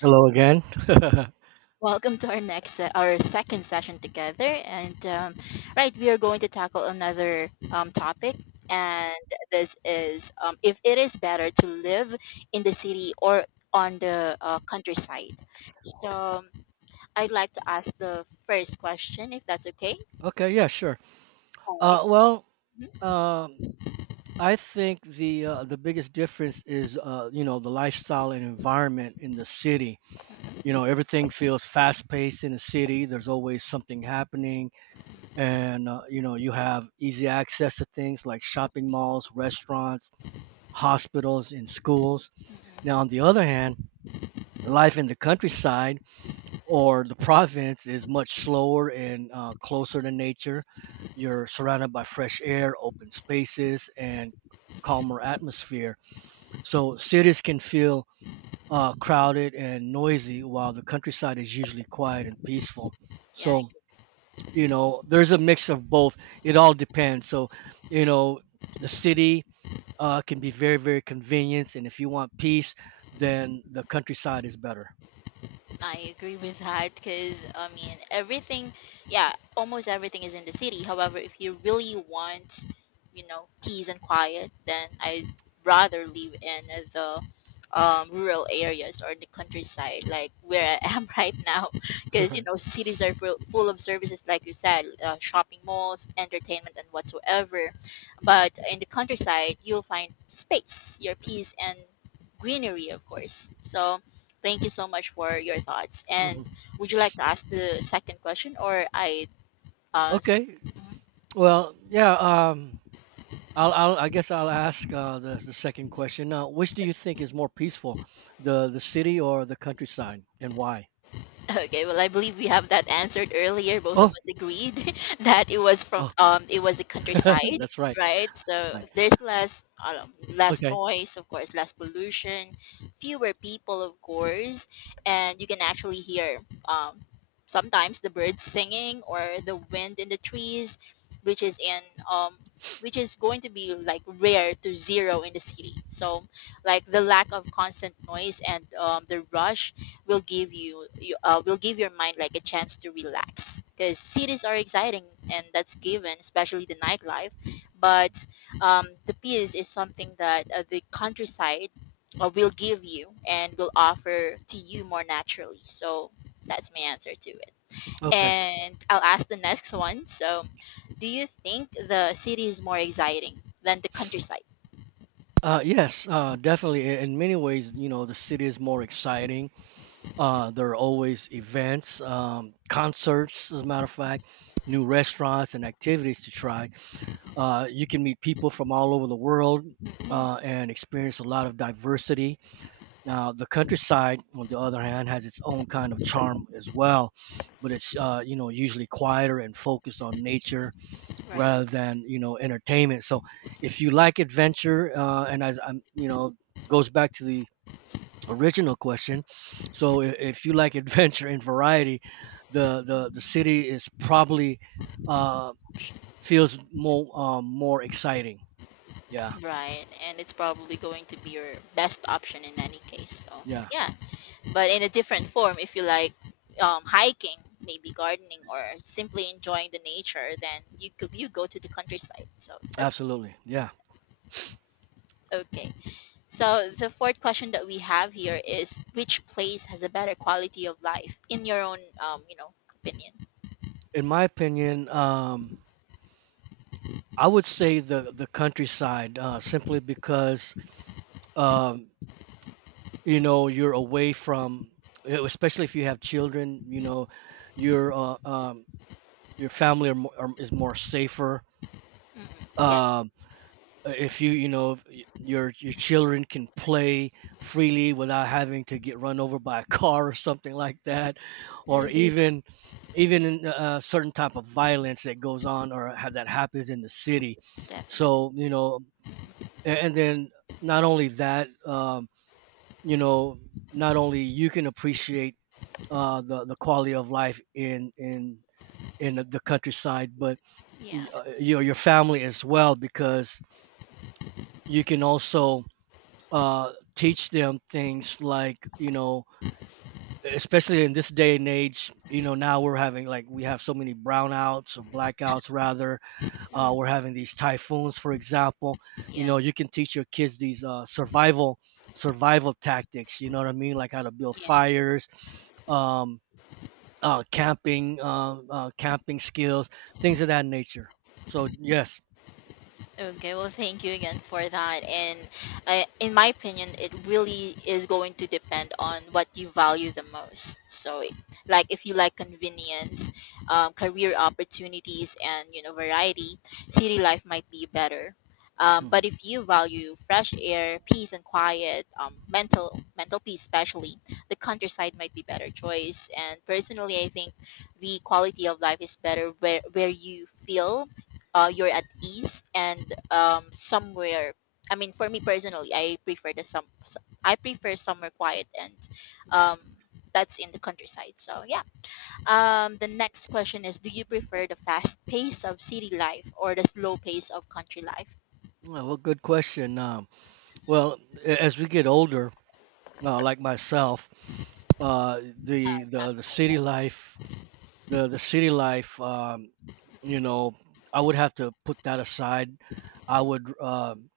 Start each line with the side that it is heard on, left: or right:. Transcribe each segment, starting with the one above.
right: Hello again.
left: Welcome to our second session together. And right, we are going to tackle another topic. And this is if it is better to live in the city or on the countryside. So um, I'd like to ask the first question, if that's okay.
right: Okay, yeah, sure.
left: All
right: Uh, well,
left: right.
right: um, I think the biggest difference is you know, the lifestyle and environment in the city. You know, everything feels fast paced in the city. There's always something happening, and you know, you have easy access to things like shopping malls, restaurants, hospitals, and schools.
left: Mhm.
right: Now,
left: Mhm.
right: on the other hand, life in the countryside or the province is much slower and closer to nature. You're surrounded by fresh air, open spaces, and calmer atmosphere. So cities can feel crowded and noisy, while the countryside is usually quiet and peaceful.
left: Yeah,
right: So you know, there's a mix of both. It all depends. So you know, the city can be very, very convenient, and if you want peace, then the countryside is better.
left: I agree with that, because I mean everything, yeah, almost everything is in the city. However, if you really want, peace and quiet, then I'd rather live in the rural areas or the countryside, like where I am right now,
right: Right,
left: because
right: right.
left: cities are full of services, like you said, shopping malls, entertainment, and whatsoever. But in the countryside, you'll find space, your peace, and greenery, of course. So, thank you so much for your thoughts. And
right: Mhm.
left: would you like to ask the second question, or I? Uh, s-
right: Okay. Well, yeah. I guess I'll ask the second question. Now, which do you think is more peaceful, the city or the countryside, and why?
left: Okay, well, I believe we have that answered earlier. Both of us
right: Oh,
left: agreed that it was, from
right: oh,
left: it was the countryside,
right: that's right.
left: right? So
right: Right.
left: there's less
right: Okay.
left: noise, of course, less pollution, fewer people, of course, and you can actually hear um sometimes the birds singing or the wind in the trees, which is in um which is going to be like rare to zero in the city. So like the lack of constant noise and the rush will give your mind like a chance to relax, because cities are exciting and that's given, especially the nightlife, but the peace is something that the countryside will give you and will offer to you more naturally. So that's my answer to it,
right: Okay.
left: and I'll ask the next one. So, do you think the city is more exciting than the countryside?
right: Yes, definitely. In many ways, you know, the city is more exciting. There are always events, concerts, as a matter of fact, new restaurants and activities to try. You can meet people from all over the world
left: Mhm.
right: and experience a lot of diversity. Now, the countryside, on the other hand, has its own kind of charm as well, but it's you know, usually quieter and focused on nature
left: Right.
right: rather than you know, entertainment. So, if you like adventure, and as I'm you know goes back to the original question, so if you like adventure and variety, the city is probably uh, feels more exciting. Yeah,
left: Right, and it's probably going to be your best option in any case. So
right: yeah,
left: yeah, but in a different form, if you like hiking, maybe gardening, or simply enjoying the nature, then you go to the countryside. So that's
right: absolutely, yeah.
left: okay. So the fourth question that we have here is, which place has a better quality of life in your own opinion?
right: In my opinion, I would say the countryside, simply because um, you know, you're away from, especially if you have children. You know, your uh, um, your family is more safer.
left: Mm, yeah.
right: Um, if you you know, if y- your children can play freely without having to get run over by a car or something like that, or
left: Mm,
right: Yeah, even even in certain type of violence that goes on that happens in the city.
left: definitely.
right: So you know, and then not only that you know, not only you can appreciate the quality of life in the countryside, but
left: Yeah.
right: your family as well, because you can also teach them things like you know, especially in this day and age you know, now we're having like we have so many brownouts or blackouts rather.
left: Mm,
right: We're having these typhoons, for example. You
left: yeah,
right: know, you can teach your kids these survival tactics. You know what I mean, like how to build
left: yes.
right: fires, um, camping, camping skills, things of that nature. So yes,
left: Okay, well, thank you again for that. And in my opinion, it really is going to depend on what you value the most. So, like if you like convenience, career opportunities, and variety, city life might be better. But
right: mhm.
left: if you value fresh air, peace and quiet, mental peace especially, the countryside might be better choice. And personally, I think the quality of life is better, where you feel you're at ease and somewhere. I mean, for me personally, I prefer the I prefer somewhere quiet, and um, that's in the countryside. So yeah. The next question is: Do you prefer the fast pace of city life or the slow pace of country life?
right: Well, good question. Well, as we get older, like myself, uh, the
left: Not
right: the the city
left: both.
right: life, the city life, you know, I would have to put that aside. I would. um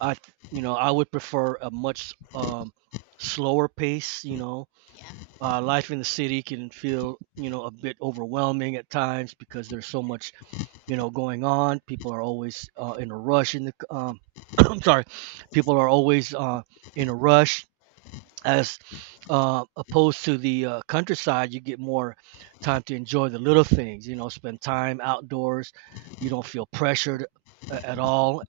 right: I, th- You know, I would prefer a much slower pace. You know,
left: Yeah.
right: life in the city can feel, you know, a bit overwhelming at times because there's so much, you know, going on. People are always in a rush. I'm sorry, people are always in a rush. As Opposed to the countryside, you get more time to enjoy the little things. You know, spend time outdoors. You don't feel pressured at all,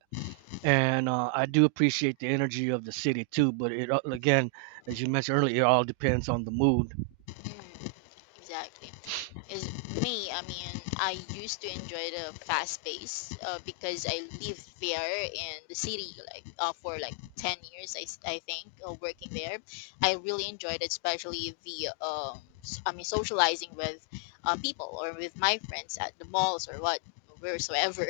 right: and I do appreciate the energy of the city too. But it all- again, as you mentioned earlier, it all depends on the mood.
left: Mm, exactly. Is me. I mean, I used to enjoy the fast pace because I lived there in the city, like for like 10 years, I think, working there. I really enjoyed it, especially the I mean, socializing with people or with my friends at the malls or what wheresoever.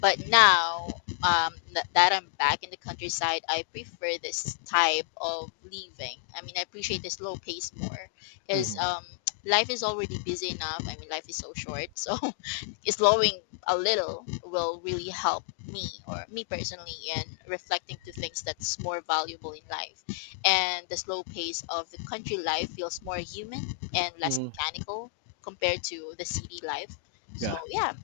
left: But now that I'm back in the countryside, I prefer this type of living. I mean, I appreciate the slow pace more, because
right: Hmm.
left: life is already busy enough. I mean, life is so short, so slowing a little will really help me, or me personally, in reflecting to things that's more valuable in life. And the slow pace of the country life feels more human and less
right: Hmm.
left: mechanical compared to the city life. So,
right: Yeah.
left: yeah.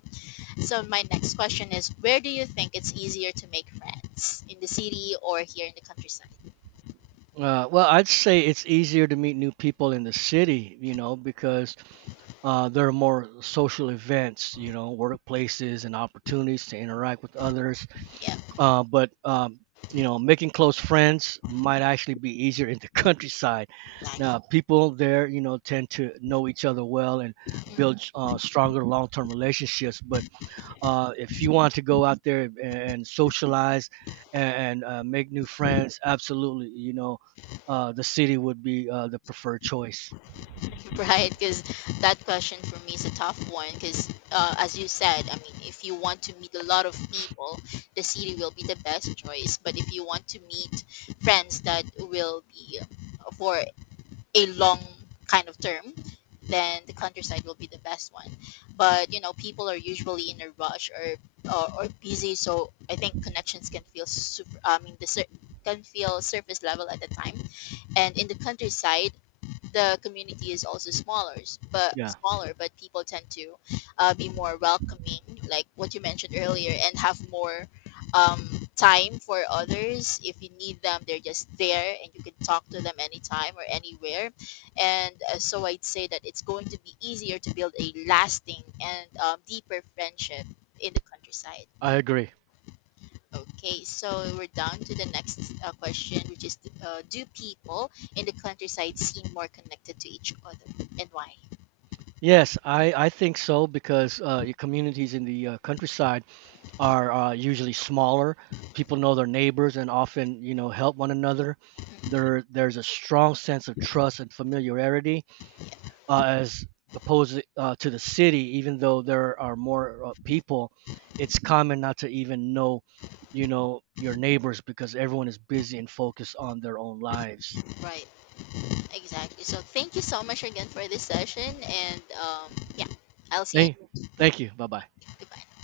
left: So, my next question is: Where do you think it's easier to make friends? In the city or here in the countryside?
right: Well, I'd say it's easier to meet new people in the city, you know, because there are more social events, you know, workplaces and opportunities to interact with others.
left: Yeah,
right: But You know, making close friends might actually be easier in the countryside.
left: exactly.
right: Now, people there you know, tend to know each other well and build stronger long-term relationships, but if you want to go out there and socialize and make new friends, absolutely you know, the city would be the preferred choice.
left: Right, because that question for me is a tough one. Because as you said, I mean, if you want to meet a lot of people, the city will be the best choice. But if you want to meet friends that will be for a long kind of term, then the countryside will be the best one. But you know, people are usually in a rush, or busy, so I think connections can feel super. I mean, can feel surface level at the time. And in the countryside the community is also smaller, s- but
right: Yeah,
left: smaller, but people tend to be more welcoming, like what you mentioned earlier, and have more um, time for others. If you need them, they're just there, and you can talk to them anytime or anywhere. And so I'd say that it's going to be easier to build a lasting and deeper friendship in the countryside.
right: I agree.
left: Okay, so we're down to the next question, which is do people in the countryside seem more connected to each other, and why?
right: Yes, I think so, because your communities in the countryside are usually smaller. People know their neighbors and often, you know, help one another.
left: Mm.
right: There's a strong sense of trust and familiarity as opposed to the city. Even though there are more people, it's common not to even know, you know, your neighbors because everyone is busy and focused on their own lives.
left: Right, exactly. So thank you so much again for this session, and yeah, I'll see
right: Thank,
left: you.
right: Thank you. Bye bye.
left: Goodbye.